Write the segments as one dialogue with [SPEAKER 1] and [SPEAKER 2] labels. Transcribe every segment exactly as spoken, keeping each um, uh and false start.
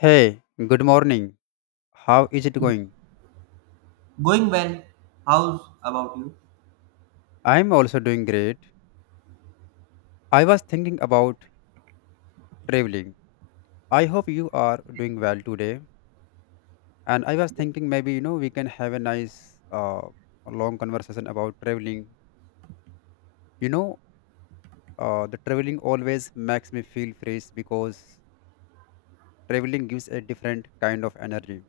[SPEAKER 1] Hey, good morning. How is it going?
[SPEAKER 2] Going well. How's about you?
[SPEAKER 1] I'm also doing great. I was thinking about traveling. I hope you are doing well today. And I was thinking maybe, you know, we can have a nice uh, long conversation about traveling. You know, uh, the traveling always makes me feel fresh because traveling gives a different kind of energy.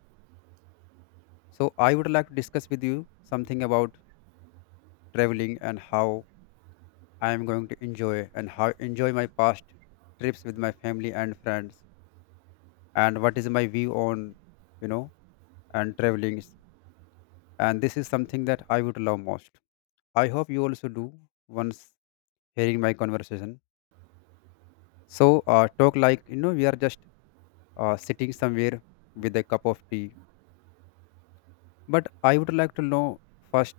[SPEAKER 1] So I would like to discuss with you something about traveling and how I am going to enjoy and how enjoy my past trips with my family and friends and what is my view on you know and traveling. And this is something that I would love most. I hope you also do, once hearing my conversation. So uh, talk like you know we are just uh, sitting somewhere with a cup of tea. But I would like to know first.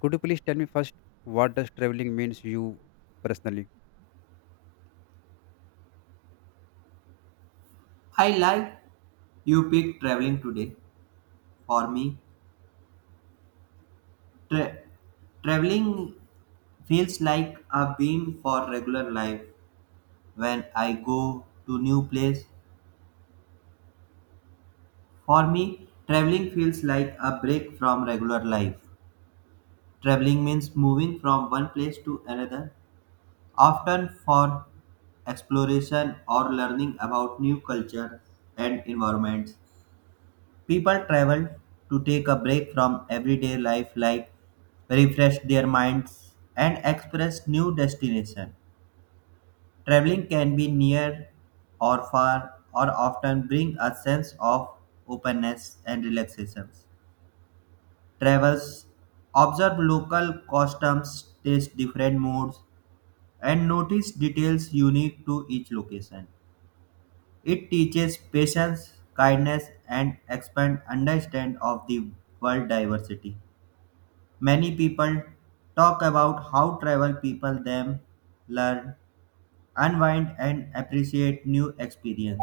[SPEAKER 1] Could you please tell me first, what does traveling means, you personally?
[SPEAKER 2] I like you picked traveling today. For me, tra- traveling feels like a beam for regular life when I go to new place. For me, traveling feels like a break from regular life. Traveling means moving from one place to another, often for exploration or learning about new culture and environments. People travel to take a break from everyday life, like refresh their minds and express new destination. Traveling can be near or far, or often bring a sense of openness and relaxation. Travels observe local customs, taste different moods, and notice details unique to each location. It teaches patience, kindness, and expand understand of the world diversity. Many people talk about how travel people them learn, unwind and appreciate new experience.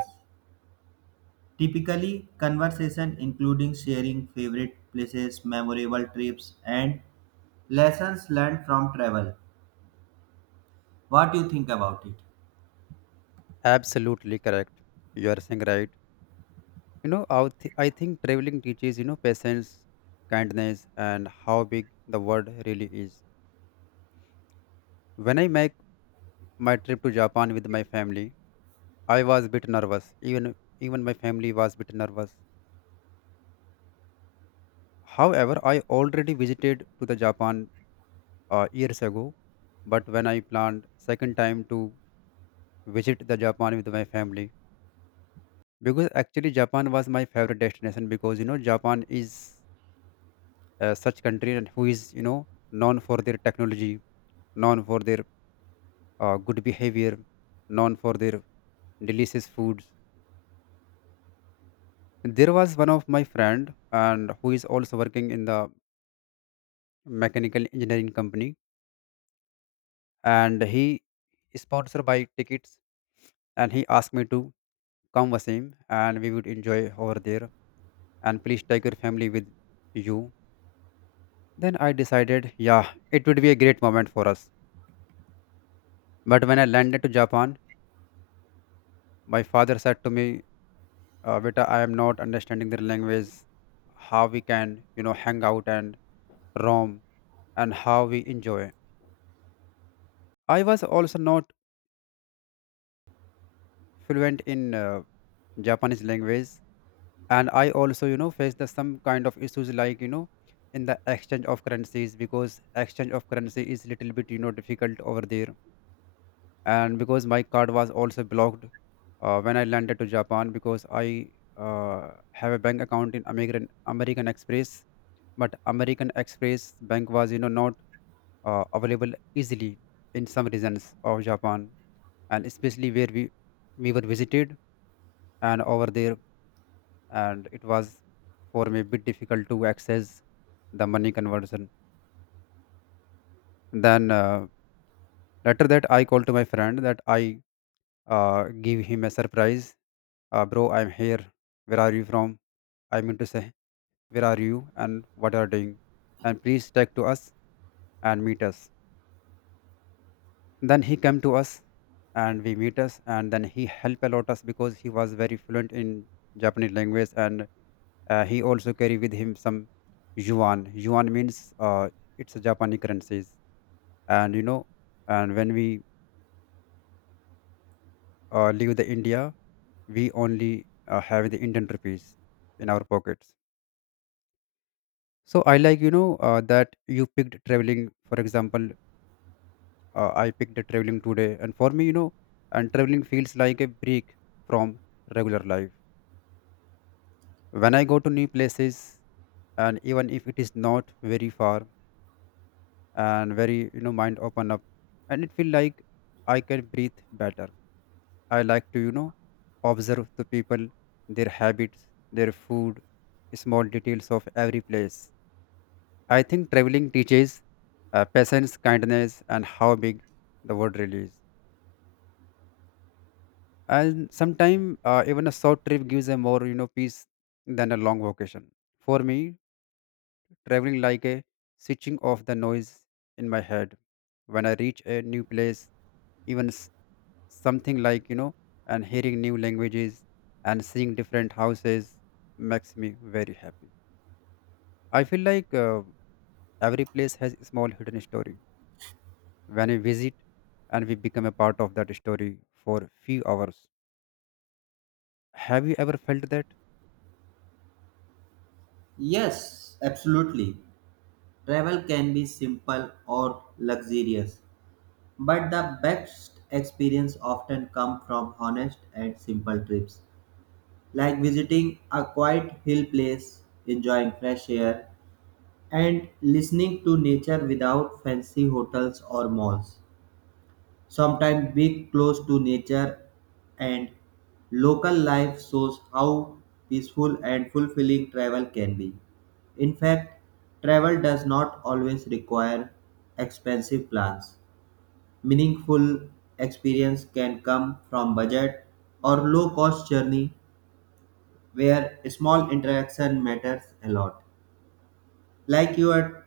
[SPEAKER 2] Typically, conversation including sharing favorite places, memorable trips and lessons learned from travel. What do you think about it?
[SPEAKER 1] Absolutely correct. You are saying right. you know I, th- I think traveling teaches, you know patience, kindness, and how big the world really is. When I make my trip to Japan with my family, I was a bit nervous. Even even my family was a bit nervous. However, I already visited to the Japan uh, years ago, but when I planned second time to visit the Japan with my family, because actually Japan was my favorite destination, because you know Japan is uh, such country and who is, you know known for their technology, known for their uh, good behavior, known for their delicious foods. There was one of my friend and who is also working in the mechanical engineering company, and he sponsored by tickets, and he asked me to come Wasim, and we would enjoy over there, and please take your family with you. Then I decided, yeah, it would be a great moment for us. But when I landed to Japan, my father said to me, uh, Beta, I am not understanding their language, how we can, you know, hang out and roam, and how we enjoy. I was also not fluent in uh, Japanese language, and I also, you know, faced the, some kind of issues like, you know, in the exchange of currencies, because exchange of currency is little bit, you know, difficult over there, and because my card was also blocked uh, when I landed to Japan, because I uh, have a bank account in American American Express, but American Express bank was, you know, not uh, available easily in some regions of Japan, and especially where we we were visited, and over there, and it was for me a bit difficult to access the money conversion. Then uh, later that I called to my friend that I uh, give him a surprise. Uh, bro, I'm here. Where are you from? I mean to say, where are you and what are doing, and please talk to us and meet us. Then he came to us, and we meet us, and then he helped a lot us, because he was very fluent in Japanese language. And Uh, he also carry with him some yuan. Yuan means uh, it's a Japanese currencies. And you know, and when we uh, leave the India, we only uh, have the Indian rupees in our pockets. So I like, you know uh, that you picked traveling. For example, uh, I picked the traveling today, and for me, you know, and traveling feels like a break from regular life. When I go to new places, and even if it is not very far, and very you know mind open up, and it feel like I can breathe better. I like to, you know observe the people, their habits, their food, small details of every place. I think traveling teaches, uh, patience, kindness, and how big the world really is. And sometimes uh, even a short trip gives a more, you know peace than a long vacation. For me, traveling like a switching off the noise in my head. When I reach a new place, even something like, you know and hearing new languages and seeing different houses makes me very happy. I feel like uh, every place has a small hidden story. When we visit, and we become a part of that story for few hours. Have you ever felt that?
[SPEAKER 2] Yes, absolutely. Travel can be simple or luxurious, but the best experience often come from honest and simple trips. Like visiting a quiet hill place, enjoying fresh air, and listening to nature without fancy hotels or malls. Sometimes being close to nature and local life shows how peaceful and fulfilling travel can be. In fact, travel does not always require expensive plans. Meaningful experience can come from budget or low cost journey where small interaction matters a lot. Like you are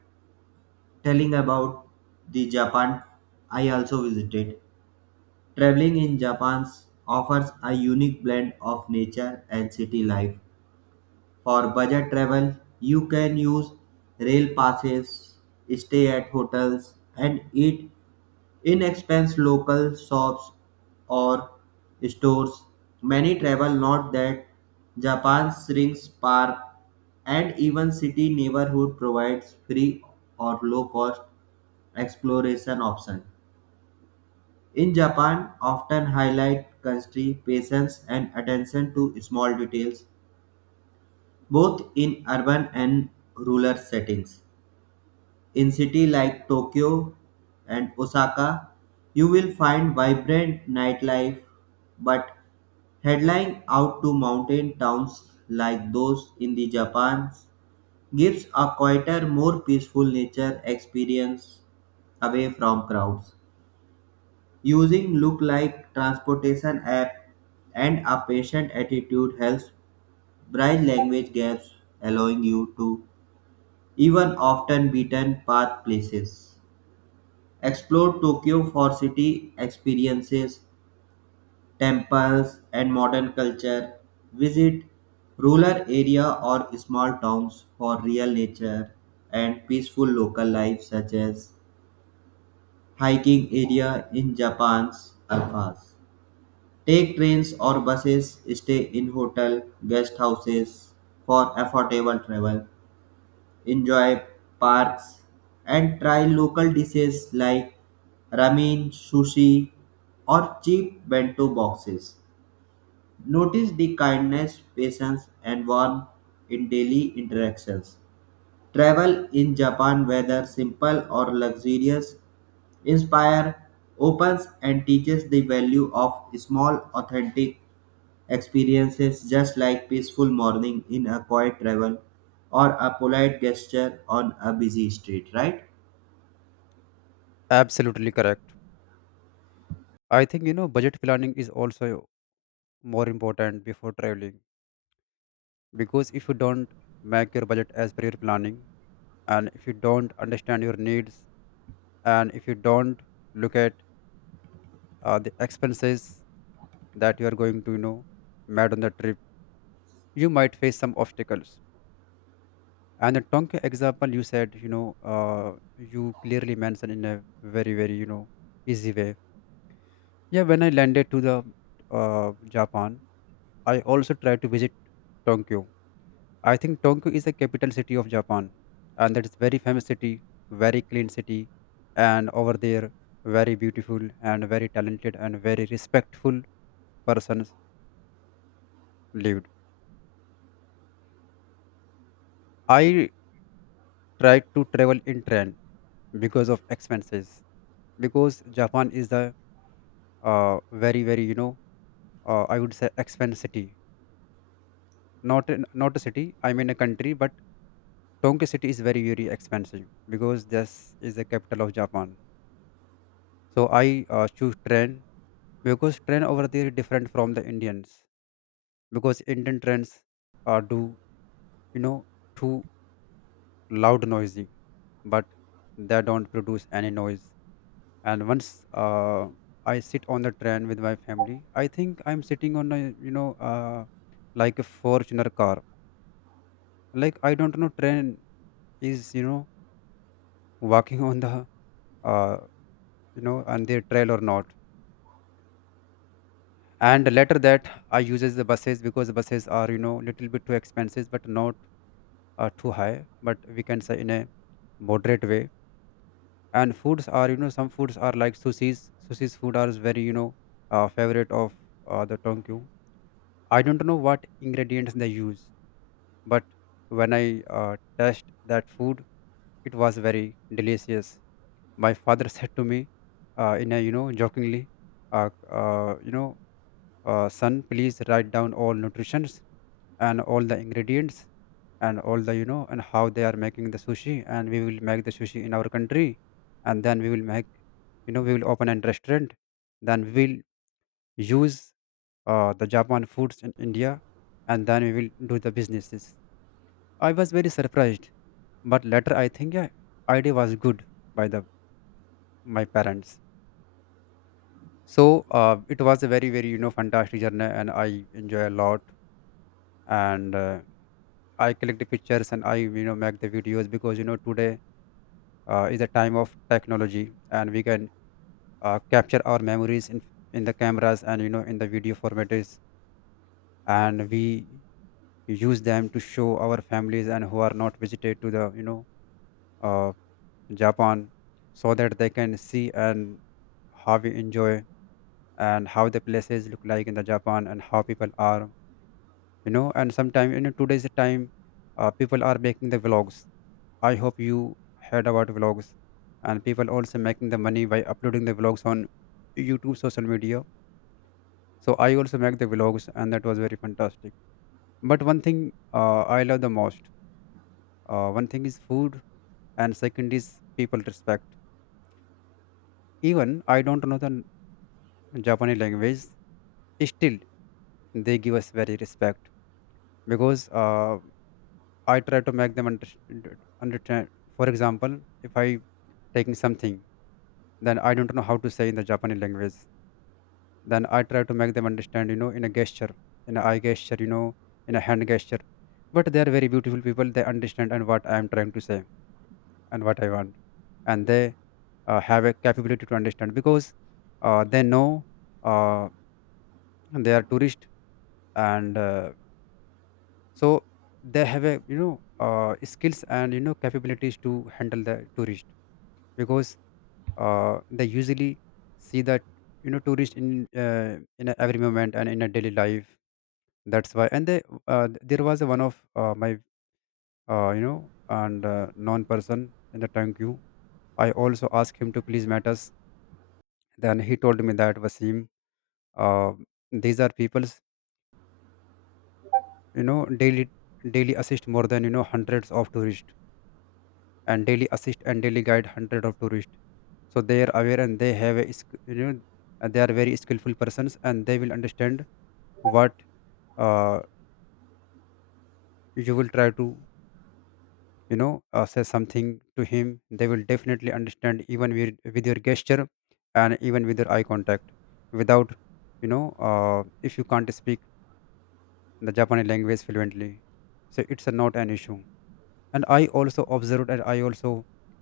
[SPEAKER 2] telling about the Japan I also visited. Traveling in Japan offers a unique blend of nature and city life. For budget travel, you can use rail passes, stay at hotels, and eat inexpensive local shops or stores. Many travel not that Japan's rings park and even city neighborhood provides free or low cost exploration option. In Japan, often highlight country patience and attention to small details, both in urban and rural settings. In cities like Tokyo and Osaka, you will find vibrant nightlife, but headline out to mountain towns like those in the Japan gives a quieter, more peaceful nature experience away from crowds. Using look like transportation app and a patient attitude helps bridge language gaps, allowing you to even often beaten path places. Explore Tokyo for city experiences, temples, and modern culture. Visit rural area or small towns for real nature and peaceful local life such as hiking area in Japan's alphas. Take trains or buses, stay in hotel guest houses for affordable travel. Enjoy parks, and try local dishes like ramen, sushi, or cheap bento boxes. Notice the kindness, patience, and warmth in daily interactions. Travel in Japan, whether simple or luxurious, inspire, opens, and teaches the value of small, authentic experiences just like peaceful morning in a quiet travel or a polite gesture on a busy street, right?
[SPEAKER 1] Absolutely correct. I think, you know budget planning is also more important before traveling, because if you don't make your budget as per your planning, and if you don't understand your needs, and if you don't look at uh, the expenses that you are going to, you know mad on the trip, you might face some obstacles. And the tonka example you said, you know uh, you clearly mentioned in a very, very, you know easy way. Yeah, when I landed to the uh, Japan, I also tried to visit Tokyo. I think Tokyo is the capital city of Japan, and that is very famous city, very clean city. And over there, very beautiful and very talented and very respectful persons lived. I tried to travel in train because of expenses, because Japan is the, uh, very very, you know uh, I would say expensive city. Not in- not a city, I mean a country, but Tokyo city is very very expensive, because this is the capital of Japan. So I uh, choose train, because train over there is different from the Indians, because Indian trains uh, do, you know too loud noisy, but they don't produce any noise. And once uh, I sit on the train with my family, I think I'm sitting on a, you know uh, like a fortuner car. Like, I don't know, train is, you know walking on the, uh, you know on their trail or not. And later that I uses the buses, because the buses are, you know little bit too expensive, but not uh, too high, but we can say in a moderate way. And foods are, you know some foods are like sushis sushis food are very, you know uh, favorite of uh, the tonkyu. I don't know what ingredients they use, but when I uh, tasted that food, it was very delicious. My father said to me, uh, in a, you know jokingly, uh, uh, you know, uh, son, please write down all nutritions and all the ingredients and all the, you know and how they are making the sushi, and we will make the sushi in our country, and then we will make, you know, we will open a restaurant, then we will use uh, the Japan foods in India, and then we will do the businesses. I was very surprised, but later I think, yeah, idea was good by the my parents. So uh, it was a very very, you know fantastic journey, and I enjoy a lot. And uh, I collect the pictures, and I, you know make the videos, because you know today uh, is a time of technology, and we can uh, capture our memories in in the cameras, and, you know in the video formats, and we, you use them to show our families and who are not visited to the, you know uh, Japan, so that they can see and how we enjoy and how the places look like in the Japan and how people are, you know and sometimes, you know today's the time, uh, people are making the vlogs. I hope you heard about vlogs, and people also making the money by uploading the vlogs on YouTube, social media. So I also make the vlogs, and that was very fantastic. But one thing uh, I love the most, uh, one thing is food, and second is people respect. Even I don't know the n- Japanese language, still they give us very respect. Because uh, I try to make them understand, understand for example, if I taking something, then I don't know how to say in the Japanese language, then I try to make them understand, you know, in a gesture, in an eye gesture, you know, in a hand gesture. But they are very beautiful people, they understand and what I am trying to say and what I want. And they uh, have a capability to understand because uh, they know uh, they are tourist, and uh, so they have a, you know, uh, skills and, you know, capabilities to handle the tourist. Because uh, they usually see that, you know, tourist in uh, in a every moment and in a daily life, that's why. And they uh, there was a one of uh, my uh, you know, and uh, non person in the tank you, I also asked him to please meet us. Then he told me that Vasim, uh, these are people's, you know, daily, daily assist more than, you know, hundreds of tourists and daily assist and daily guide hundred of tourists. So they are aware and they have a sk- you know uh, they are very skillful persons and they will understand what uh, you will try to, you know, uh, say something to him, they will definitely understand, even with, with your gesture and even with your eye contact, without, you know, uh, if you can't speak the Japanese language fluently, so it's a, not an issue. And I also observed and I also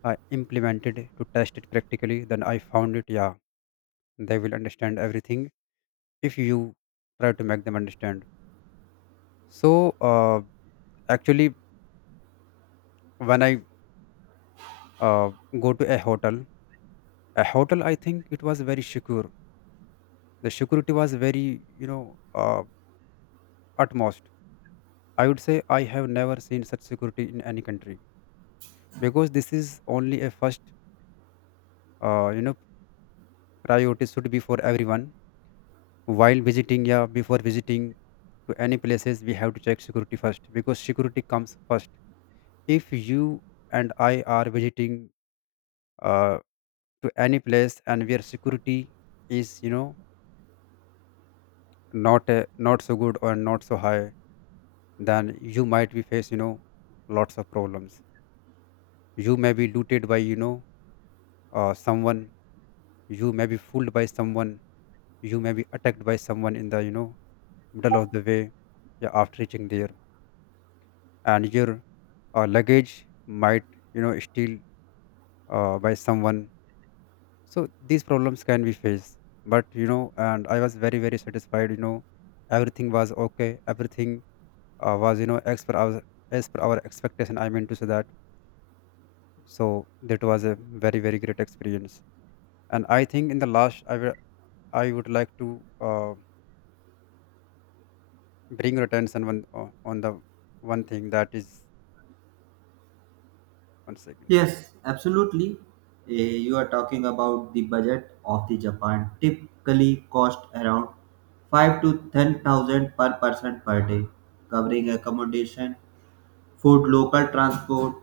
[SPEAKER 1] uh, implemented to test it practically, then I found it, yeah, they will understand everything if you try to make them understand. So uh, actually when I uh, go to a hotel, a hotel, I think it was very secure. The security was very, you know, uh, utmost, I would say. I have never seen such security in any country, because this is only a first, uh, you know, priority should be for everyone while visiting, yeah, before visiting to any places we have to check security first, because security comes first. If you and I are visiting uh, to any place and where security is, you know, not uh, not so good or not so high, then you might be face, you know, lots of problems. You may be looted by, you know, uh, someone, you may be fooled by someone, you may be attacked by someone in the, you know, middle of the way, yeah, after reaching there. And your, or luggage might, you know, steal uh, by someone. So these problems can be faced. But you know, and I was very very satisfied, you know, everything was okay, everything uh, was, you know, as per our, as per our expectation, I mean to say that. So that was a very very great experience. And I think in the last I will, I would like to uh, bring your attention one, uh, on the one thing that is one second.
[SPEAKER 2] Yes, absolutely. Eh, you are talking about the budget of the Japan typically cost around five to ten thousand per person per day, covering accommodation, food, local transport.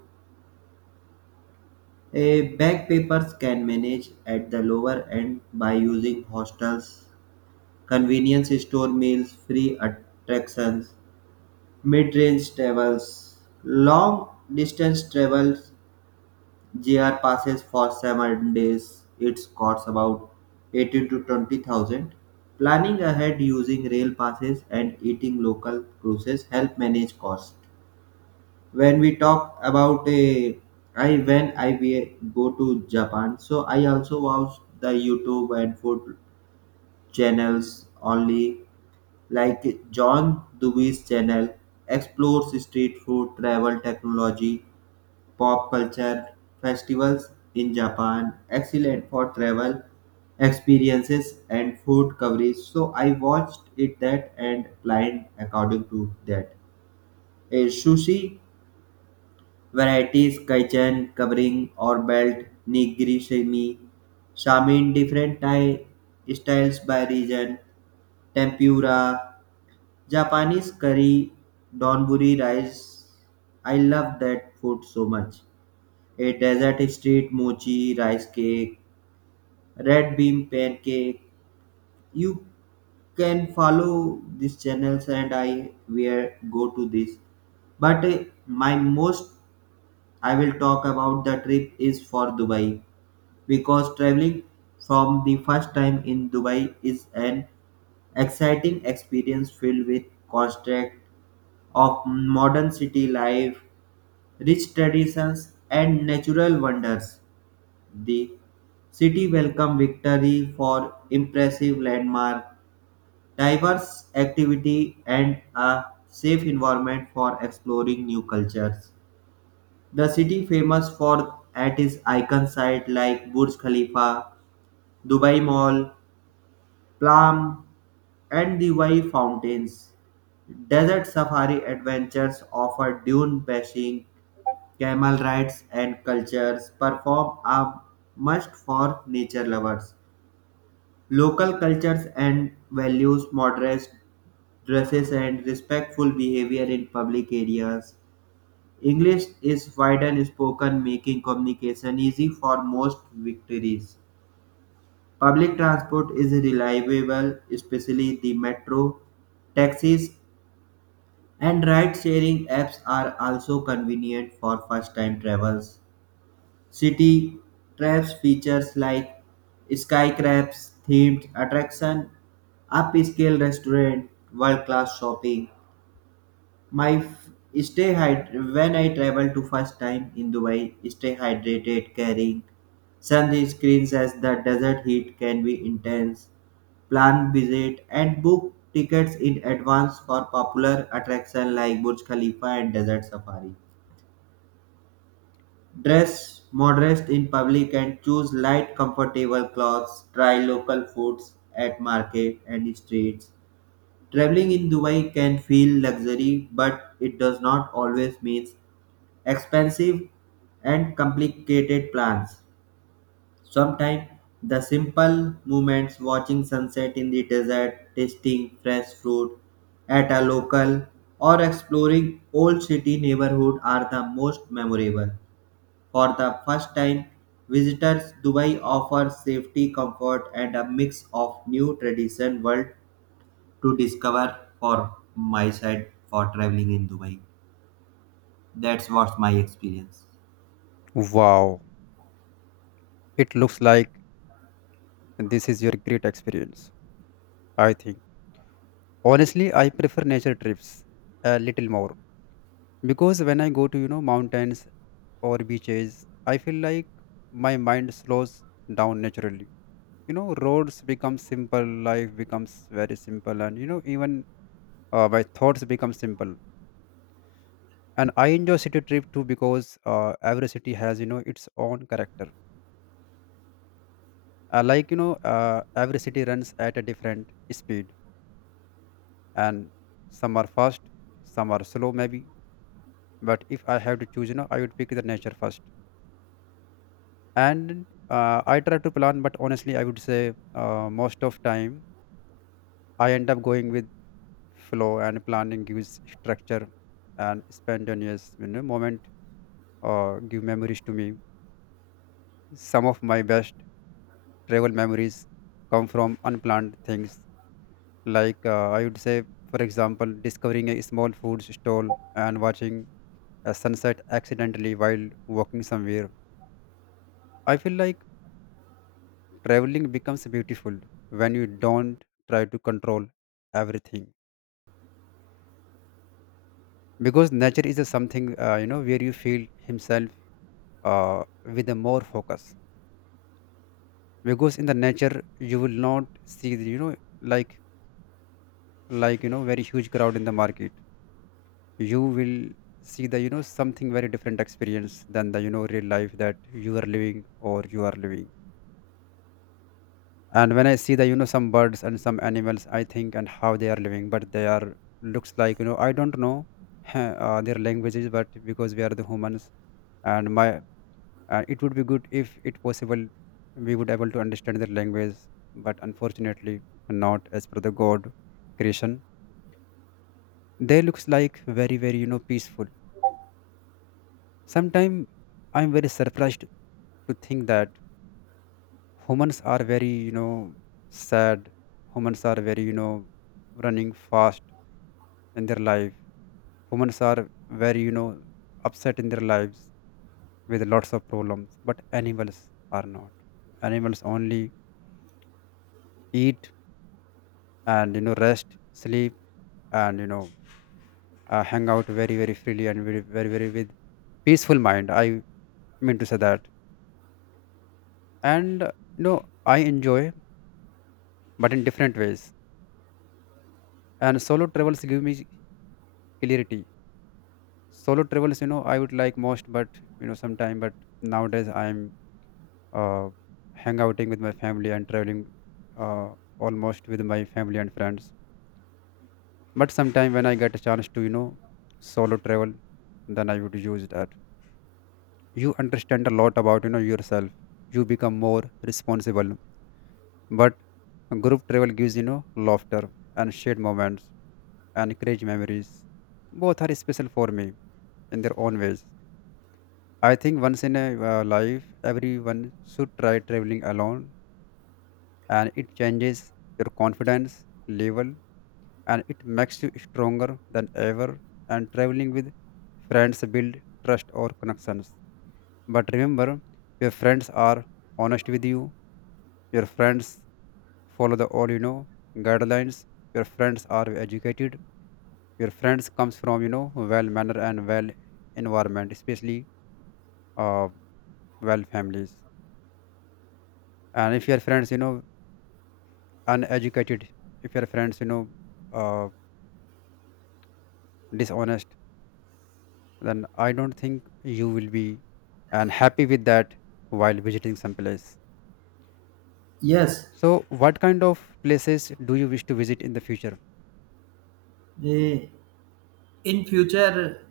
[SPEAKER 2] A backpackers can manage at the lower end by using hostels, convenience store meals, free attractions, mid-range travels, long-distance travels, J R passes for seven days. It costs about eighteen to twenty thousand. Planning ahead using rail passes and eating local cruises help manage costs. When we talk about a, I when I we go to Japan, so I also watch the YouTube and food channels only like John Dewey's channel, explores street food, travel, technology, pop culture, festivals in Japan. Excellent for travel experiences and food coverage. So I watched it that and planned according to that. A sushi varieties, kitchen covering or belt, nigiri shimi, shamin different Thai styles by region, tempura Japanese curry, donburi rice. I love that food so much. A desert street mochi rice cake, red bean pancake. You can follow these channels and I will go to this. But uh, my most I will talk about the trip is for Dubai because traveling from the first time in Dubai is an exciting experience filled with contrast of modern city life, rich traditions, and natural wonders. The city welcomed victory for impressive landmark, diverse activity, and a safe environment for exploring new cultures. The city famous for at its icon site like Burj Khalifa, Dubai Mall, Plum, and the Wai Fountains. Desert safari adventures offer dune bashing, camel rides and cultures perform a must for nature lovers. Local cultures and values modest dresses and respectful behavior in public areas. English is widely spoken, making communication easy for most victories. Public transport is reliable, especially the metro, taxis, and ride sharing apps are also convenient for first time travels. City traps features like skyscrapers, themed attraction, upscale restaurant, world-class shopping. My f- stay hyd- When I travel to first time in Dubai, stay hydrated, carrying sunscreens as the desert heat can be intense. Plan visit and book tickets in advance for popular attraction like Burj Khalifa and Desert Safari. Dress modest in public and choose light comfortable clothes. Try local foods at market and streets. Traveling in Dubai can feel luxury, but it does not always mean expensive and complicated plans. Sometimes the simple moments watching sunset in the desert, tasting fresh fruit at a local or exploring old city neighborhood are the most memorable. For the first time, visitors Dubai offers safety, comfort, and a mix of new tradition world to discover for my side for traveling in Dubai. That's what's my experience.
[SPEAKER 1] Wow, it looks like this is your great experience, I think. Honestly, I prefer nature trips a little more, because when I go to, you know, mountains or beaches, I feel like my mind slows down naturally. You know, roads become simple, life becomes very simple, and you know, even uh, my thoughts become simple. And I enjoy city trip too, because uh, every city has, you know, its own character. Uh, like you know, uh, every city runs at a different speed, and some are fast, some are slow maybe. But if I have to choose, you know, I would pick the nature first. And uh, I try to plan, but honestly I would say uh, most of time I end up going with flow, and planning gives structure, and spontaneous, you know, moment uh, give memories to me. Some of my best travel memories come from unplanned things, like uh, I would say, for example, discovering a small food stall and watching a sunset accidentally while walking somewhere. I feel like traveling becomes beautiful when you don't try to control everything. Because nature is a something uh, you know, where you feel himself uh, with a more focus. Because in the nature you will not see the, you know, like like you know, very huge crowd in the market, you will see the, you know, something very different experience than the, you know, real life that you are living or you are living. And when I see the, you know, some birds and some animals, I think and how they are living, but they are looks like, you know, I don't know uh, their languages, but because we are the humans. And my uh, it would be good if it possible we would able to understand their language. But unfortunately, not as per the god creation, they looks like very very, you know, peaceful. Sometimes I'm very surprised to think that humans are very, you know, sad. Humans are very, you know, running fast in their life. Humans are very, you know, upset in their lives with lots of problems. But animals are not. Animals only eat, and you know, rest, sleep, and you know, uh, hang out very very freely and very very very with peaceful mind, I mean to say that. And you know, I enjoy, but in different ways. And solo travels give me clarity. Solo travels, you know, I would like most. But you know, sometime. But nowadays I'm uh hang outing with my family, and traveling uh almost with my family and friends. But sometime when I get a chance to, you know, solo travel, then I would use that. You understand a lot about, you know, yourself, you become more responsible. But group travel gives, you know, laughter and shared moments and create memories. Both are special for me in their own ways. I think once in a uh, life, everyone should try traveling alone, and it changes your confidence level, and it makes you stronger than ever. And traveling with friends build trust or connections. But remember, your friends are honest with you. Your friends follow the all, you know, guidelines. Your friends are educated. Your friends comes from, you know, well manner and well environment, especially uh, well families. And if your friends, you know, uneducated, if your friends, you know, uh, dishonest, then I don't think you will be and happy with that while visiting some place.
[SPEAKER 2] Yes,
[SPEAKER 1] So what kind of places do you wish to visit in the future?
[SPEAKER 2] eh, in future,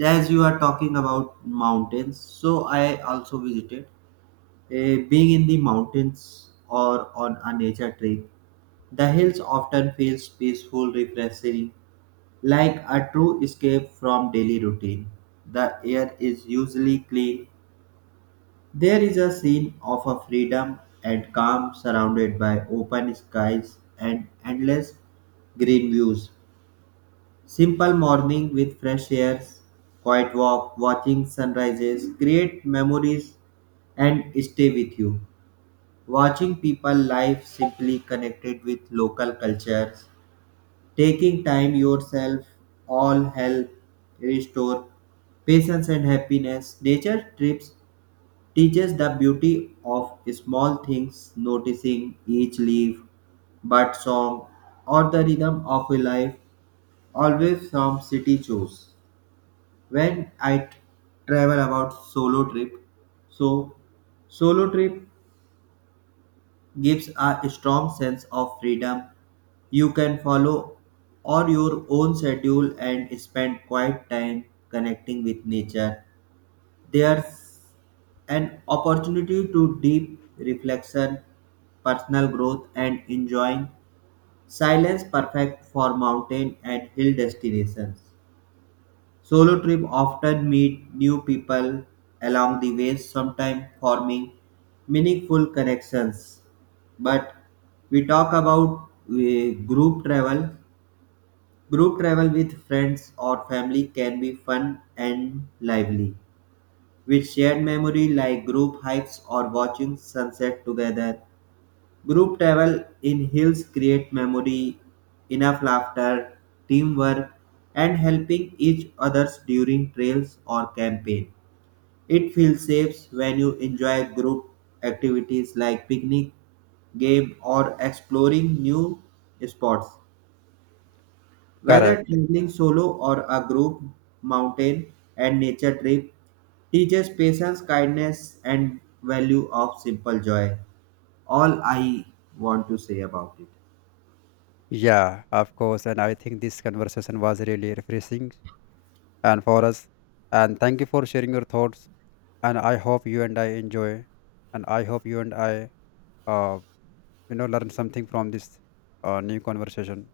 [SPEAKER 2] as you are talking about mountains, so I also visited. Eh, being in the mountains or on a nature trip, the hills often feels peaceful, refreshing, like a true escape from daily routine, the air is usually clean. There is a scene of a freedom and calm surrounded by open skies and endless green views. Simple morning with fresh air, quiet walk, watching sunrises create memories and stay with you. Watching people live simply connected with local cultures, taking time yourself all help restore patience and happiness. Nature trips teaches the beauty of small things, noticing each leaf, bird song, or the rhythm of a life, always from city shows. When I t- Travel about solo trip, so solo trip gives a strong sense of freedom. You can follow or your own schedule and spend quiet time connecting with nature. There's an opportunity to deep reflection, personal growth and enjoying silence perfect for mountain and hill destinations. Solo trip often meet new people along the way, sometimes forming meaningful connections. But we talk about uh, group travel. Group travel with friends or family can be fun and lively. With shared memory like group hikes or watching sunset together, group travel in hills create memory, enough laughter, teamwork, and helping each others during trails or campaign. It feels safe when you enjoy group activities like picnic, game, or exploring new spots. Whether
[SPEAKER 1] Correct.
[SPEAKER 2] traveling solo or a group, mountain and nature trip teaches patience, kindness, and value of simple joy. All I want to say about it.
[SPEAKER 1] Yeah, of course. And I think this conversation was really refreshing and for us, and thank you for sharing your thoughts. And I hope you and I enjoy, and I hope you and I uh, you know, learn something from this uh, new conversation.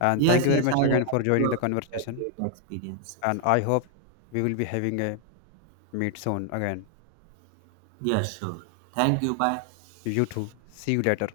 [SPEAKER 1] And thank
[SPEAKER 2] Yes,
[SPEAKER 1] you very
[SPEAKER 2] yes, I
[SPEAKER 1] much
[SPEAKER 2] also
[SPEAKER 1] again for joining the
[SPEAKER 2] had
[SPEAKER 1] conversation.
[SPEAKER 2] great experiences.
[SPEAKER 1] And I hope we will be having a meet soon again.
[SPEAKER 2] Yes, sure. Thank you. Bye.
[SPEAKER 1] You too. See you later.